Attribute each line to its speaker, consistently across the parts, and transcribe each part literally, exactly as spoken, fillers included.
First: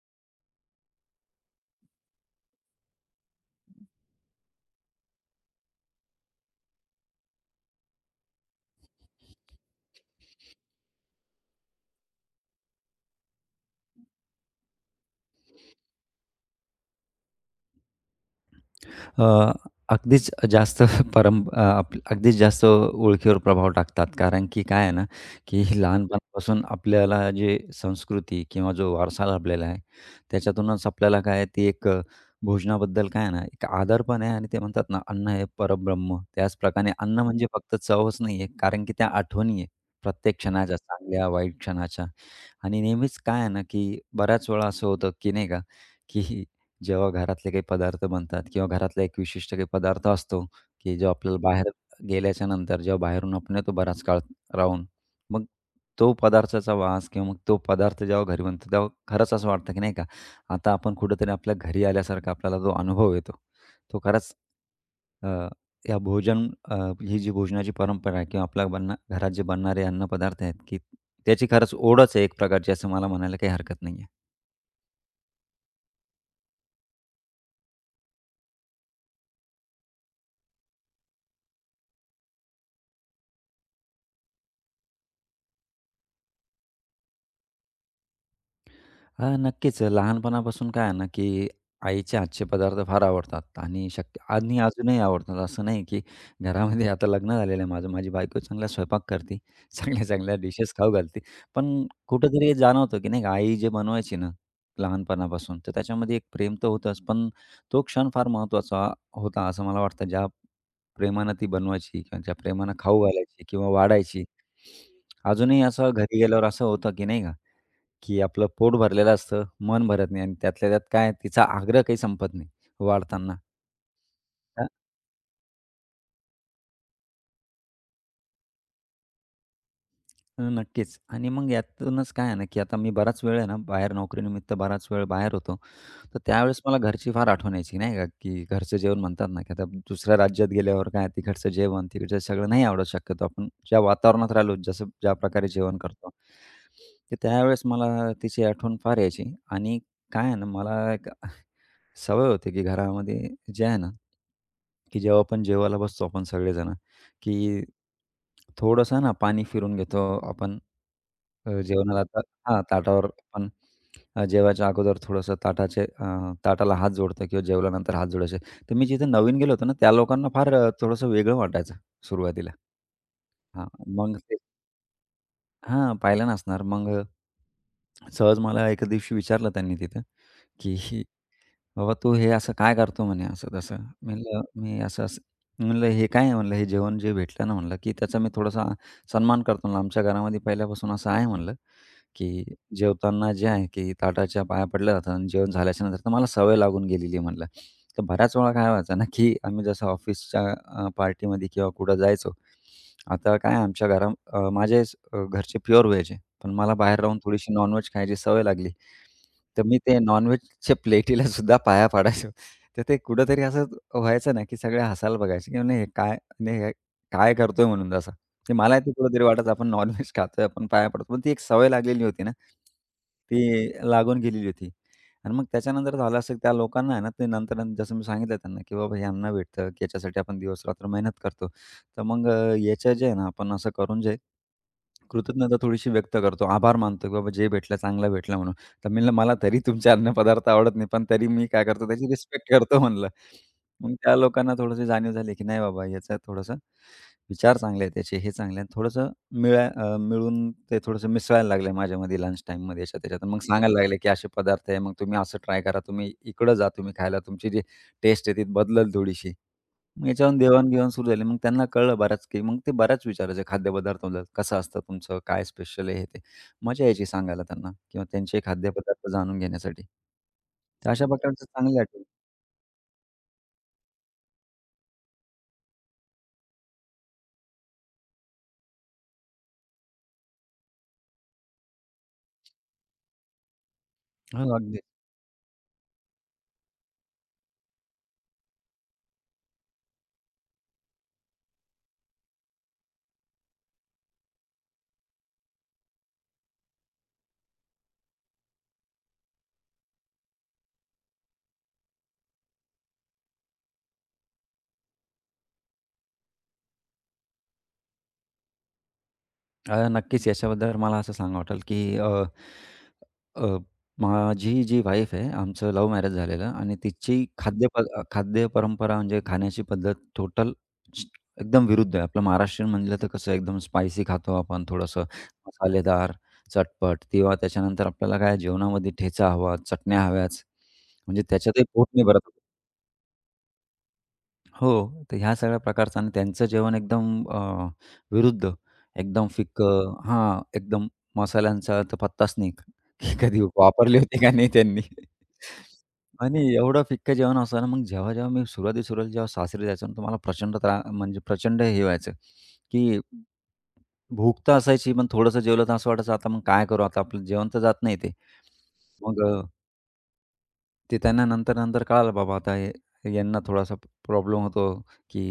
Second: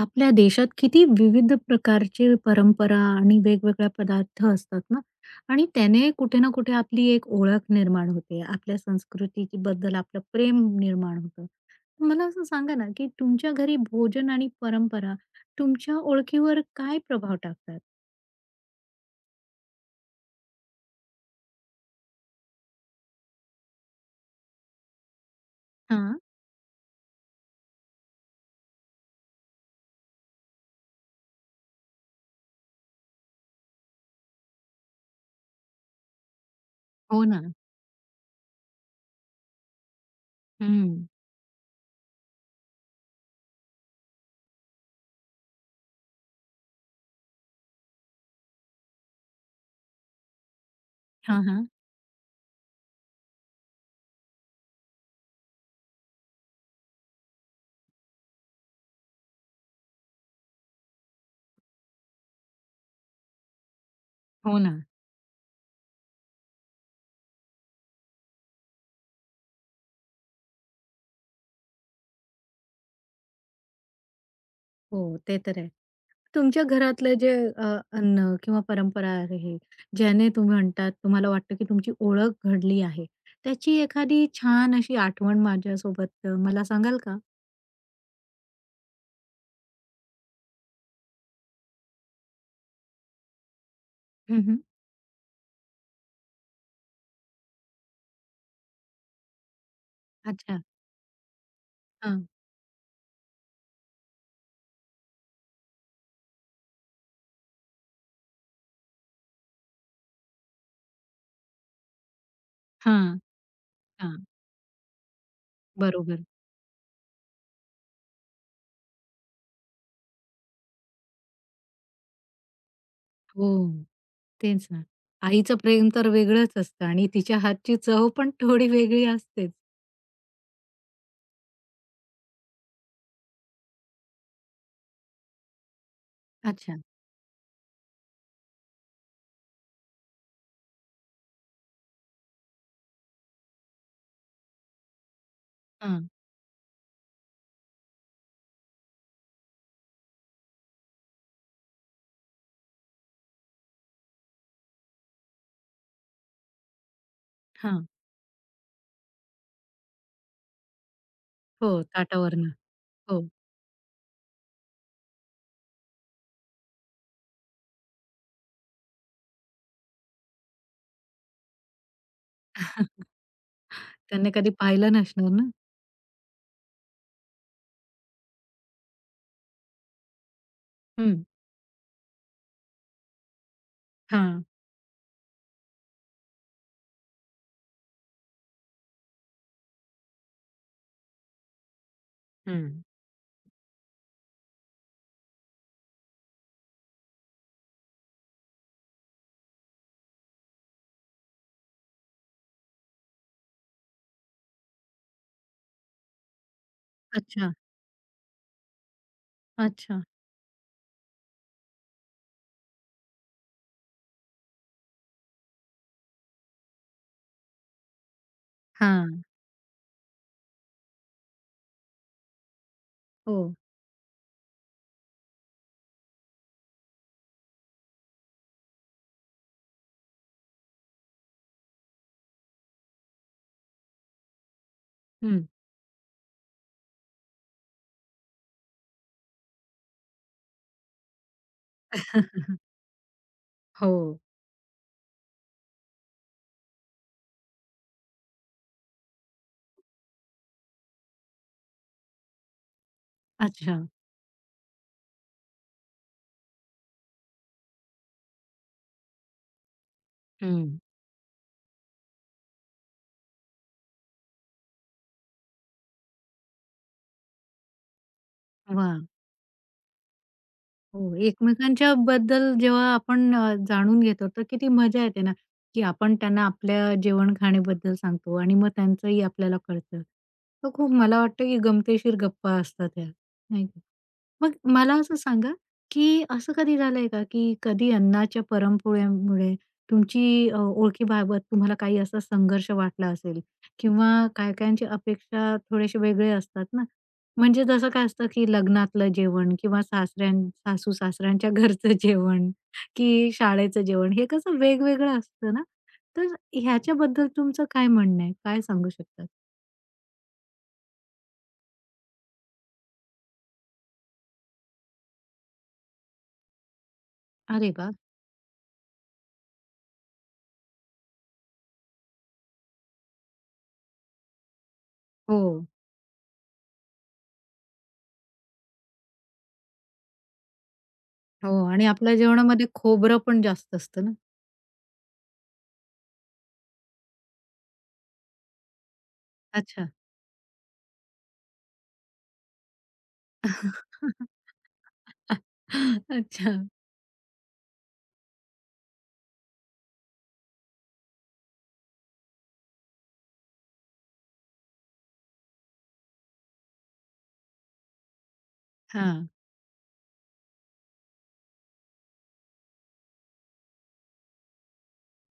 Speaker 1: आपल्या देशात किती विविध प्रकारचे परंपरा आणि वेगवेगळ्या पदार्थ असतात ना. आणि त्याने कुठे ना कुठे आपली एक ओळख निर्माण होते, आपल्या संस्कृतीची बद्दल आपलं प्रेम निर्माण होतं. मला असं सांगा ना, की तुमच्या घरी भोजन आणि परंपरा तुमच्या ओळखीवर काय प्रभाव टाकतात?
Speaker 2: अ, अगदीच जास्त परं अ, आप अगदीच जास्त ओळखीवर प्रभाव टाकतात. कारण की काय आहे ना, की
Speaker 1: हा.
Speaker 2: लहानपणापासून आपल्याला जे संस्कृती किंवा जो वारसा लाभलेला आहे, त्याच्यातूनच आपल्याला काय आहे ती एक अ, भोजनाबद्दल काय आहे ना, एक आदर पण आहे आणि ते म्हणतात ना, अन्न हे परब्रह्म. त्याचप्रकारे अन्न
Speaker 1: हो ना.
Speaker 2: म्हणजे फक्त चवच नाही आहे, कारण की त्या आठवणी आहे प्रत्येक क्षणाच्या,
Speaker 1: हम्म.
Speaker 2: चांगल्या वाईट क्षणाच्या. आणि नेहमीच काय आहे ना, की बऱ्याच वेळा असं होतं, की नाही का, की जेव्हा घरातले काही पदार्थ बनतात किंवा घरातला एक विशिष्ट काही पदार्थ असतो, की जो
Speaker 1: हा
Speaker 2: आपल्याला
Speaker 1: हा.
Speaker 2: बाहेर गेल्याच्या नंतर जेव्हा बाहेरून आपण येतो बराच काळ राहून, मग तो पदार्थाचा वास किंवा मग तो पदार्थ जेव्हा घरी बनतो, तेव्हा खरंच असं वाटतं, की नाही का, आता आपण कुठेतरी आपल्या घरी आल्यासारखा आपल्याला जो अनुभव येतो, तो खरंच
Speaker 1: हो ना.
Speaker 2: अ, या भोजन अ, ही जी भोजनाची परंपरा आहे किंवा आपल्या बनणा घरात जे बनणारे अन्नपदार्थ आहेत, की त्याची खरंच ओढच आहे एक प्रकारची असं मला म्हणायला काही हरकत नाही.
Speaker 1: हो, ते तर आहे. तुमच्या घरातलं जे अ, अन्न किंवा परंपरा आहे, ज्याने तुम्ही म्हणतात तुम्हाला वाटतं की तुमची ओळख घडली आहे. त्याची एखादी छान अशी आठवण माझ्यासोबत अ, मला सांगाल का?
Speaker 2: हां, नक्कीच. लहानपणापासून काय आहे ना, की आईचे हातचे पदार्थ फार आवडतात आणि शक्य
Speaker 1: हं.
Speaker 2: आणि अजूनही आवडतात. असं नाही की घरामध्ये आता लग्न झालेलं आहे माझं. माझी बायको चांगला स्वयंपाक करते. चांगल्या-चांगल्या
Speaker 1: अच्छा.
Speaker 2: डिशेस खाऊ घालते. पण
Speaker 1: हां,
Speaker 2: कुठेतरी हे जाणवतं, की नाही का आई जे बनवायची ना लहानपणापासून, तर त्याच्यामध्ये एक प्रेम तर होतंच. पण तो क्षण फार महत्त्वाचा होता असं मला वाटतं. ज्या प्रेमानं ती बनवायची किंवा ज्या प्रेमानं खाऊ
Speaker 1: हां,
Speaker 2: घालायची किंवा
Speaker 1: हां.
Speaker 2: वाढायची. अजूनही असं घरी
Speaker 1: बरोबर.
Speaker 2: गेल्यावर असं होतं, की नाही का की आपलं पोट भरलेलं असतं, मन भरत नाही आणि त्यातल्या त्यात काय तिचा आग्रह काही संपत नाही वाढताना.
Speaker 1: हो, तेच
Speaker 2: हां,
Speaker 1: ना. आईचं प्रेम तर वेगळंच असतं आणि तिच्या हातची चव पण थोडी वेगळी असतेच.
Speaker 2: अ, नक्कीच आणि मग यातूनच काय आहे ना, की आता मी बराच वेळ आहे ना, बाहेर नोकरीनिमित्त बराच वेळ बाहेर होतो. तर त्यावेळेस मला
Speaker 1: अच्छा.
Speaker 2: घरची फार आठवण यायची नाही का, की घरचं जेवण म्हणतात ना, की आता दुसऱ्या राज्यात गेल्यावर काय तिकडचं जेवण, तिकडचं सगळं नाही आवडत शक्यतो आपण ज्या वातावरणात राहिलो, जसं ज्या प्रकारे जेवण
Speaker 1: हां,
Speaker 2: करतो. तर त्यावेळेस मला तिची आठवण फार यायची आणि काय आहे ना, मला एक सवय होती की घरामध्ये जे आहे ना, की जेव्हा आपण जेवायला बसतो आपण सगळेजण, की
Speaker 1: हां.
Speaker 2: थोडंसं ना पाणी फिरून घेतो आपण अ,
Speaker 1: हो,
Speaker 2: जेवणाला आता.
Speaker 1: ताटावरनं.
Speaker 2: हां, ताटावर
Speaker 1: हो,
Speaker 2: आपण अ, जेवायच्या अगोदर थोडंसं ताटाचे अ, ताटाला हात जोडतो किंवा जेवल्यानंतर हात जोडायचे. तर मी जिथे नवीन गेलो होतो ना, त्या लोकांना फार अ, थोडंसं वेगळं वाटायचं सुरुवातीला. हां, मग
Speaker 1: त्यांनी
Speaker 2: ते
Speaker 1: कधी पाहिलं नसणार ना?
Speaker 2: हां, पाहिलं नसणार. मग सहज मला एके दिवशी विचारलं त्यांनी तिथं, की
Speaker 1: हं.
Speaker 2: "बाबा तू हे असं काय करतो?" म्हणे असं-तसं. म्हणलं,
Speaker 1: हां.
Speaker 2: "मी असं-असं" म्हणलं, "हे काय आहे?" म्हणलं, "हे जेवण जे भेटलं ना" म्हणलं, "की त्याचा मी थोडासा सन्मान करतो." म्हणलं, "आमच्या घरामध्ये पहिल्यापासून असं आहे" म्हणलं, की
Speaker 1: हं.
Speaker 2: जेवताना जे आहे की ताटाच्या पाया पडलं जातं आणि जेवण झाल्याच्या नंतर तर मला सवय लागून गेलेली आहे म्हणलं. तर बऱ्याच वेळा काय व्हायचं ना, की आम्ही जसं ऑफिसच्या पार्टीमध्ये किंवा कुठं जायचो. आता काय आमच्या घरा अ, माझे अ, घरचे प्युअर व्हेज आहे. पण मला बाहेर राहून थोडीशी
Speaker 1: अच्छा,
Speaker 2: नॉन खायची सवय लागली. तर मी ते
Speaker 1: अच्छा.
Speaker 2: नॉन च्या प्लेटीला सुद्धा पाया पाडायचो. तर ते कुठेतरी असं व्हायचं ना, की सगळे हसायला बघायचे, की "नाही हे काय नाही हे काय करतोय?" म्हणून तसं. ते मला ते
Speaker 1: हां,
Speaker 2: कुठेतरी वाटायचं आपण नॉन खातोय, आपण पाया पडतो. पण ती एक सवय लागलेली होती ना, ती
Speaker 1: हो.
Speaker 2: लागून गेलेली होती. आणि मग त्याच्यानंतर झालं असं, की त्या लोकांना आहे ना, ते नंतर नंतर जसं मी सांगितलं त्यांना, की "बाबा हे अन्न भेटतं, की याच्यासाठी आपण दिवस-रात्र मेहनत करतो." तर मग अ, याच्या जे आहे ना, आपण असं करून जे
Speaker 1: हं.
Speaker 2: कृतज्ञता थोडीशी व्यक्त करतो, आभार मानतो, की "बाबा जे भेटलं चांगलं भेटलं" म्हणून. तर मी म्हणलं, "मला तरी तुमचे अन्नपदार्थ आवडत नाही, पण तरी मी काय करतो त्याची रिस्पेक्ट करतो" म्हणलं. मग
Speaker 1: हो.
Speaker 2: त्या लोकांना थोडीशी जाणीव झाली, की नाही बाबा याचा थोडासा विचार चांगले आहेत त्याचे, हे चांगले आहेत. थोडंसं मिळा अ, मिळून ते थोडंसं मिसळायला लागले माझ्यामध्ये लंच टाईममध्ये याच्यात त्याच्यात. मग सांगायला
Speaker 1: अच्छा.
Speaker 2: लागले, की असे पदार्थ आहे, मग तुम्ही असं ट्राय करा, तुम्ही इकडं जा तुम्ही खायला, तुमची जी टेस्ट आहे ती बदलल थोडीशी. मग याच्यावरून
Speaker 1: हं.
Speaker 2: देवाणघेवाण सुरू झाली. मग त्यांना कळलं बराच, की मग ते बऱ्याच विचारायचे खाद्यपदार्थाबद्दल, "कसं असतं तुमचं? काय स्पेशल आहे?" हे ते. मजा यायची सांगायला त्यांना किंवा त्यांचे
Speaker 1: वाह!
Speaker 2: खाद्यपदार्थ जाणून घेण्यासाठी. तर अशा
Speaker 1: हो,
Speaker 2: प्रकारचं चांगली
Speaker 1: एकमेकांच्या
Speaker 2: आठवण.
Speaker 1: बद्दल जेव्हा आपण अ, जाणून घेतो, तर किती मजा येते ना, की आपण त्यांना आपल्या जेवण खाण्याबद्दल सांगतो आणि मग त्यांचंही आपल्याला कळतं. तर खूप मला वाटतं, की गमतीशीर गप्पा असतात ह्या, नाही का? मग
Speaker 2: हो, अगदी.
Speaker 1: मला असं सांगा, की असं कधी झालंय का, की कधी अन्नाच्या पुरणपोळ्यामुळे तुमची अ, ओळखीबाबत तुम्हाला काही असा संघर्ष वाटला असेल, किंवा काही-काहींची अपेक्षा थोडेसे वेगळे असतात ना. म्हणजे जसं काय असतं, की लग्नातलं जेवण किंवा सासऱ्यां सासू-सासऱ्यांच्या घरचं जेवण, की शाळेचं जेवण हे कसं वेगवेगळं असतं ना. तर ह्याच्याबद्दल तुमचं काय म्हणणं आहे? काय सांगू शकतात?
Speaker 2: अ, नक्कीच याच्याबद्दल मला असं सांगावं वाटेल, की अ, अ, माझी जी वाईफ आहे, आमचं लव्ह मॅरेज झालेलं आणि तिची खाद्य
Speaker 1: अरे
Speaker 2: प
Speaker 1: वाह!
Speaker 2: खाद्य परंपरा म्हणजे खाण्याची पद्धत टोटल एकदम विरुद्ध आहे. आपलं महाराष्ट्रीयन म्हणलं तर कसं एकदम स्पायसी खातो आपण थोडंसं
Speaker 1: हो.
Speaker 2: मसालेदार, चटपट किंवा त्याच्यानंतर आपल्याला काय जेवणामध्ये ठेचा हवा, चटण्या हव्याच. म्हणजे
Speaker 1: हो,
Speaker 2: त्याच्यातही पोट
Speaker 1: आणि
Speaker 2: नाही
Speaker 1: आपल्या
Speaker 2: भरत.
Speaker 1: जेवणामध्ये खोबरं पण जास्त असतं ना.
Speaker 2: हो. तर ह्या सगळ्या प्रकारचं आणि त्यांचं जेवण एकदम अ, विरुद्ध एकदम
Speaker 1: अच्छा.
Speaker 2: फिकं. हां, एकदम मसाल्यांचा तर पत्ताच नाही. की कधी वापरले होते का नाही त्यांनी. आणि
Speaker 1: अच्छा.
Speaker 2: एवढं फिक्कं जेवण असताना मग जेव्हा-जेव्हा मी सुरुवाती-सुरुवातीला जेव्हा सासरी जायचो ना, तर मला प्रचंड त्रा म्हणजे प्रचंड हे व्हायचं, की भूक तर असायची, पण थोडंसं जेवलं तर असं वाटायचं, आता मग काय करू? आता आपलं जेवण तर जात नाही ते. मग
Speaker 1: हां.
Speaker 2: अ ते त्यांना नंतर-नंतर कळालं बाबा आता हे यांना थोडासा प्रॉब्लेम होतो, की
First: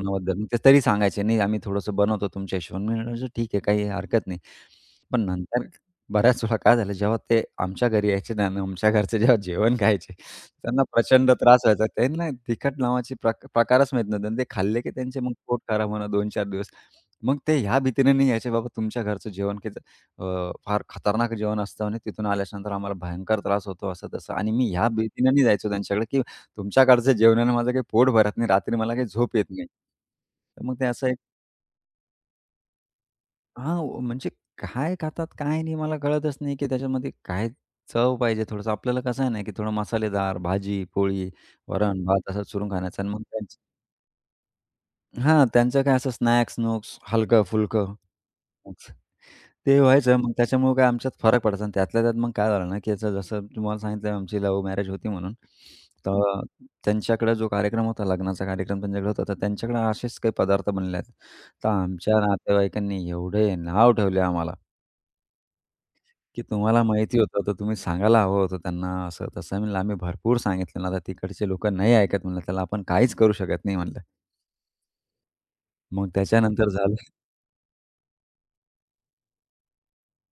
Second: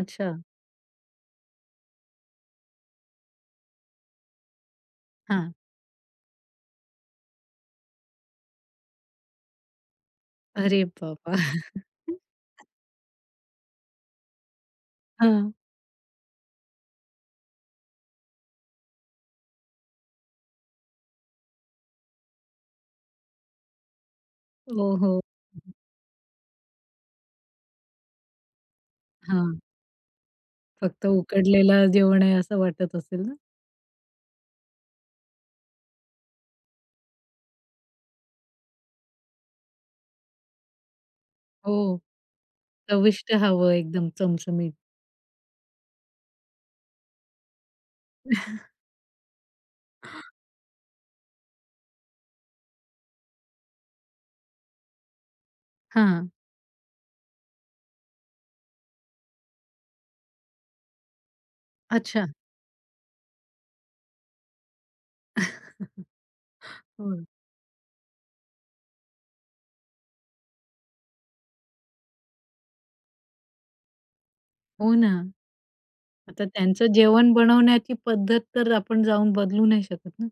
Speaker 1: अच्छा.
Speaker 2: मग ते तरी सांगायचे, "नाही आम्ही थोडंसं बनवतो तुमच्या हिशोबाने." मी म्हणायचो, "ठीक आहे, काही हरकत नाही." पण
Speaker 1: हां.
Speaker 2: नंतर बऱ्याच वेळा काय झालं, जेव्हा ते आमच्या घरी यायचे ना आणि आमच्या घरचे जेव्हा जेवण खायचे, त्यांना
Speaker 1: अरे
Speaker 2: प्रचंड
Speaker 1: बाबा!
Speaker 2: त्रास व्हायचा. त्यांना तिखट नावाचे प्रक प्रकारच माहीत नव्हते आणि ते खाल्ले की त्यांचे मग
Speaker 1: हां.
Speaker 2: पोट खराब होणं दोन ते चार दिवस. मग ते ह्या भीतीने नाही यायचे, "बाबा तुमच्या घरचं जेवण अ, फार खतरनाक जेवण असतं आणि तिथून आल्याच्यानंतर आम्हाला भयंकर त्रास होतो, असं तसं. आणि मी ह्या
Speaker 1: ओहो!
Speaker 2: भीतीनं नाही जायचो त्यांच्याकडे, की तुमच्याकडच्या जेवणानं माझं काही पोट भरत नाही, रात्री मला काही झोप येत
Speaker 1: हां.
Speaker 2: नाही. तर मग ते असं
Speaker 1: फक्त
Speaker 2: एक.
Speaker 1: उकडलेलं जेवण आहे असं वाटत असेल ना?
Speaker 2: हां, म्हणजे काय खातात, काय नाही मला कळतच नाही, की त्याच्यामध्ये काय चव पाहिजे थोडंसं. आपल्याला कसं आहे ना, की थोडं मसालेदार भाजी, पोळी,
Speaker 1: हो.
Speaker 2: वरण-भात असं चुरून खाण्याचं आणि मग
Speaker 1: चविष्ट
Speaker 2: त्यांचं.
Speaker 1: हवं एकदम चमचमीत.
Speaker 2: हां, त्यांचं काय असं स्नॅक्स-नुक्स हलकं-फुलकं. ते व्हायचं. मग त्याच्यामुळे काय आमच्यात फरक पडायचा आणि त्यातल्या त्यात मग काय झालं ना, की याचं जसं तुम्हाला सांगितलं आमची लव्ह मॅरेज होती म्हणून. हं.
Speaker 1: हां.
Speaker 2: तर त्यांच्याकडे जो कार्यक्रम होता, लग्नाचा कार्यक्रम त्यांच्याकडे होता, तर त्यांच्याकडे असेच काही पदार्थ बनले आहेत. तर आमच्या
Speaker 1: अच्छा.
Speaker 2: नातेवाईकांनी एवढे नाव ठेवले आम्हाला, की तुम्हाला
Speaker 1: हो.
Speaker 2: माहिती होतं तर तुम्ही सांगायला हवं होतं त्यांना असं तसं. म्हणलं आम्ही भरपूर सांगितलं ना, आता तिकडचे लोकं नाही ऐकत म्हणलं, त्याला आपण काहीच करू शकत नाही म्हणलं.
Speaker 1: हो ना.
Speaker 2: मग
Speaker 1: आता
Speaker 2: त्याच्यानंतर
Speaker 1: त्यांचं
Speaker 2: झालं
Speaker 1: जेवण बनवण्याची पद्धत तर आपण जाऊन बदलू नाही शकत ना.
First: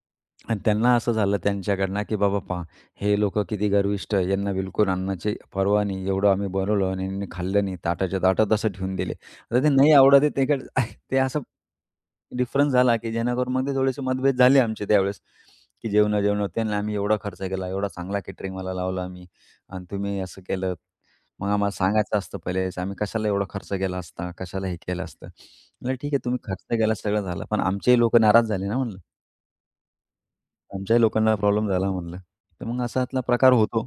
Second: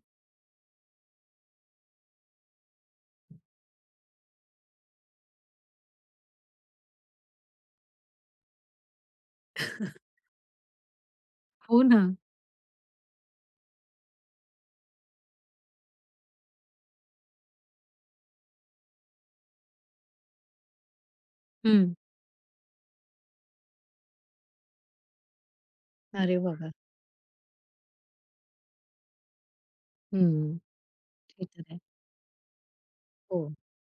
Speaker 2: आणि त्यांना असं झालं त्यांच्याकडनं की बाबा पहा हे लोक किती गर्विष्ट, आहे, यांना बिलकुल अन्नाची पर्वा नाही. एवढं आम्ही बनवलं आणि यांनी खाल्लं नाही. ताटाच्या ताटात असं ठेवून दिले. आता ते नाही आवडत ते काय ते असं
Speaker 1: हो ना.
Speaker 2: डिफरन्स झाला की जेणेकरून मग ते थोडेसे मतभेद झाले आमचे त्यावेळेस, की जेवणा-जेवणावर त्यांना आम्ही एवढा खर्च केला, एवढा चांगला केटरिंगवाला लावला आम्ही आणि तुम्ही असं केलं. मग आम्हाला
Speaker 1: हं.
Speaker 2: सांगायचं असतं पहिलेच, आम्ही कशाला एवढा खर्च केला असता, कशाला हे केलं असतं. म्हणलं ठीक आहे तुम्ही
Speaker 1: अरे
Speaker 2: खर्च
Speaker 1: बाबा!
Speaker 2: केला सगळं झालं. पण आमचेही लोक नाराज झाले ना म्हणलं.
Speaker 1: हं.
Speaker 2: आमच्याही लोकांना
Speaker 1: ते तर
Speaker 2: प्रॉब्लेम
Speaker 1: आहे.
Speaker 2: झाला म्हणलं. तर मग असा त्यातला प्रकार
Speaker 1: हो.
Speaker 2: होतो.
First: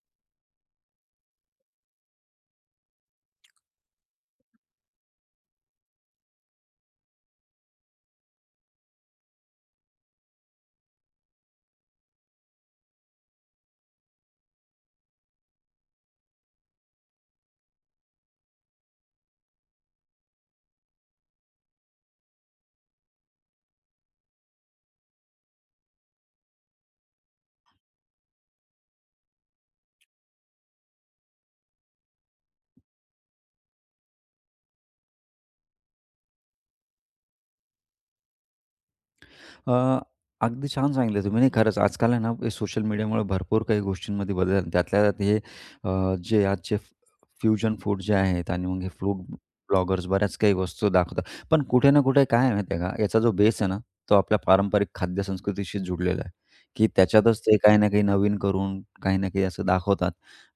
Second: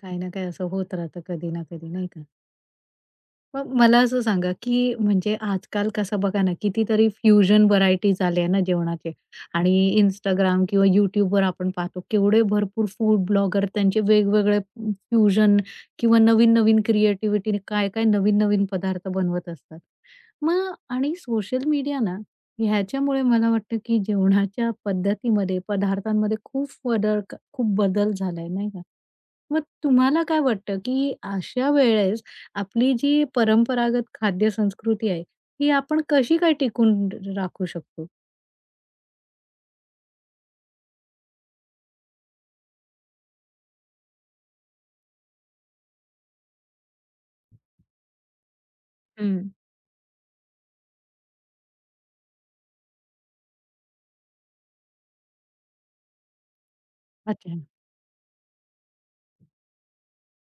Speaker 1: काही ना काही असं होत राहतं कधी ना कधी नाही का? मग मला असं सांगा, की म्हणजे आजकाल कसं बघा ना, कितीतरी फ्युजन व्हरायटीज आल्या ना जेवणाचे. आणि Instagram किंवा YouTubeवर आपण पाहतो, केवढे भरपूर फूड ब्लॉगर त्यांचे वेगवेगळे फ्युजन किंवा नवीन-नवीन क्रिएटिव्हिटीने काय-काय नवीन-नवीन पदार्थ बनवत असतात. मग आणि सोशल मीडिया ना, ह्याच्यामुळे मला वाटतं, की जेवणाच्या पद्धतीमध्ये, पदार्थांमध्ये खूप बदल खूप बदल झालाय, नाही का? मग तुम्हाला काय वाटतं, की अशा वेळेस आपली जी परंपरागत खाद्य संस्कृती आहे, ही आपण कशी काय टिकून र राखू शकतो?
Speaker 2: अ, अगदी छान सांगितलं तुम्ही. नाही खरंच आजकाल आहे ना, हे सोशल मीडियामुळे भरपूर काही गोष्टींमध्ये बदल झाले. त्यातल्या त्यात हे अ, जे आजचे फ फ्युजन फूड जे आहेत आणि मग हे फूड
Speaker 1: हं.
Speaker 2: ब्लॉगर्स बऱ्याच काही वस्तू दाखवतात. पण कुठे ना कुठे काय आहे माहिती आहे का, याचा जो बेस आहे ना, तो आपल्या पारंपरिक खाद्य संस्कृतीशी जुडलेला आहे, की त्याच्यातच ते
Speaker 1: अच्छा.
Speaker 2: काही ना काही नवीन करून, काही ना काही असं दाखवतात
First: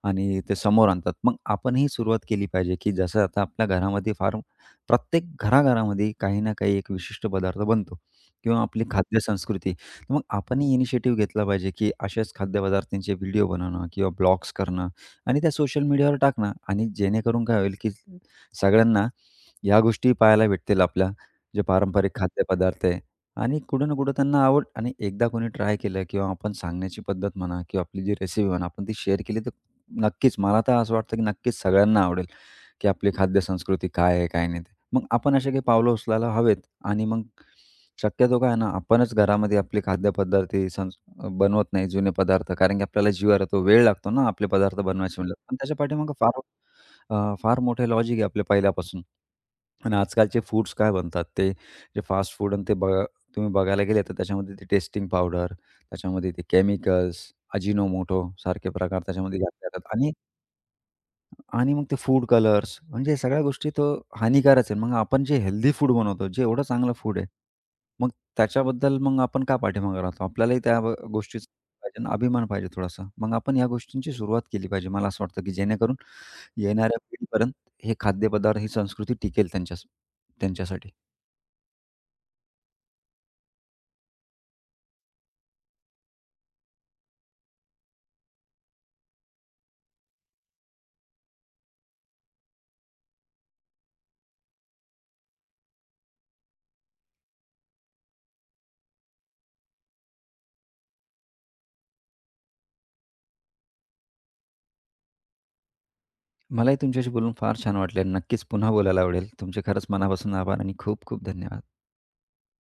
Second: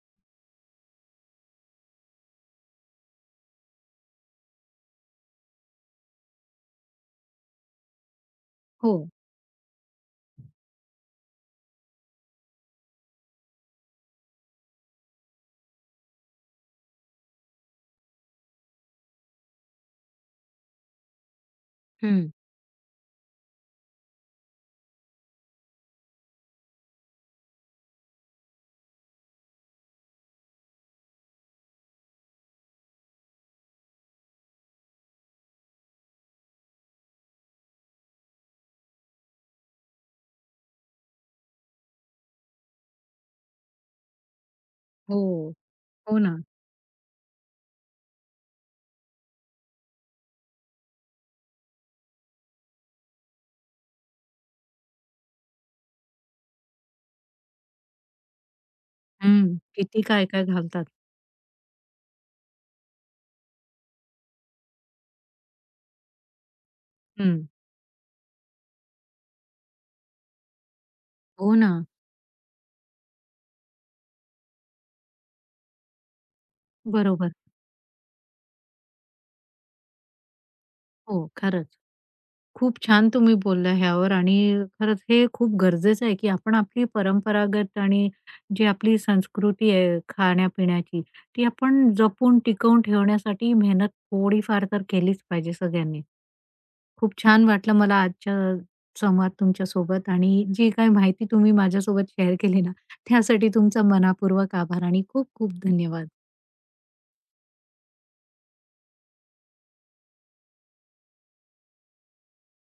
Speaker 2: आणि ते समोर आणतात. मग आपण ही सुरुवात केली पाहिजे, की जसं आता आपल्या घरामध्ये फार प्रत्येक घराघरामध्ये काही ना काही एक विशिष्ट पदार्थ बनतो. किंवा आपली
Speaker 1: हो.
Speaker 2: खाद्य संस्कृती. तर मग आपणही इनिशिएटिव्ह घेतला पाहिजे, की अशाच खाद्यपदार्थांचे व्हिडिओ बनवणं किंवा ब्लॉग्स करणं आणि त्या सोशल मीडियावर टाकणं आणि जेणेकरून काय होईल, की सगळ्यांना ह्या गोष्टी पाहायला भेटतील आपल्या जे पारंपरिक
Speaker 1: हं.
Speaker 2: खाद्यपदार्थ आहे आणि कुठं ना कुठं त्यांना आवड आणि एकदा कोणी ट्राय केलं किंवा आपण सांगण्याची पद्धत म्हणा किंवा आपली जी रेसिपी म्हणा, आपण ती शेअर केली तर नक्कीच मला तर असं वाटतं, की नक्कीच सगळ्यांना आवडेल, की आपली खाद्य संस्कृती काय आहे, काय नाही ते. मग आपण असे काही पावलं उचलायला हवेत आणि मग शक्यतो काय आहे ना, आपणच घरामध्ये आपले खाद्यपदार्थ हे संस बनवत नाही जुने पदार्थ. कारण की आपल्याला जीवावर येतो, वेळ लागतो ना आपले पदार्थ बनवायचे म्हणलं.
Speaker 1: हो.
Speaker 2: पण त्याच्या पाठीमागे
Speaker 1: हो ना.
Speaker 2: फार अ, फार मोठे लॉजिक आहे आपल्या पहिल्यापासून. आणि आजकालचे फूड्स काय बनतात ते जे फास्ट फूड आणि ते बघा तुम्ही बघायला गेले तर त्याच्यामध्ये ते टेस्टिंग पावडर, त्याच्यामध्ये ते केमिकल्स, अजिनोमोटो सारखे प्रकार त्याच्यामध्ये
Speaker 1: हं.
Speaker 2: घातले जातात
Speaker 1: किती
Speaker 2: आणि
Speaker 1: काय-काय घालतात.
Speaker 2: आणि मग ते फूड कलर्स म्हणजे या सगळ्या गोष्टी तो हानिकारच आहे. मग आपण जे हेल्दी फूड बनवतो, जे एवढं चांगलं फूड आहे,
Speaker 1: हं.
Speaker 2: मग त्याच्याबद्दल मग आपण का पाठीमागे राहतो? आपल्यालाही त्या ब गोष्टीचा
Speaker 1: हो ना.
Speaker 2: पाहिजे ना अभिमान पाहिजे थोडासा. मग आपण या गोष्टींची सुरुवात केली पाहिजे. मला असं वाटतं, की जेणेकरून येणाऱ्या
Speaker 1: बरोबर.
Speaker 2: पिढीपर्यंत हे खाद्यपदार्थ, ही संस्कृती टिकेल त्यांच्यास त्यांच्यासाठी.
Speaker 1: हो, खरंच. खूप छान तुम्ही बोलला ह्यावर, आणि खरंच हे खूप गरजेचं आहे, की आपण आपली परंपरागत आणि जी आपली संस्कृती आहे खाण्यापिण्याची, ती आपण जपून टिकवून ठेवण्यासाठी मेहनत थोडीफार तर केलीच पाहिजे सगळ्यांनी. खूप छान वाटलं मला आजच्या संवाद तुमच्यासोबत आणि जी काही माहिती तुम्ही माझ्यासोबत शेअर केली ना, त्यासाठी तुमचा मनापूर्वक आभार आणि खूप खूप धन्यवाद.
Speaker 2: मलाही तुमच्याशी बोलून फार छान वाटले. नक्कीच पुन्हा बोलायला आवडेल. तुमचे खरंच मनापासून आभार आणि खूप खूप धन्यवाद.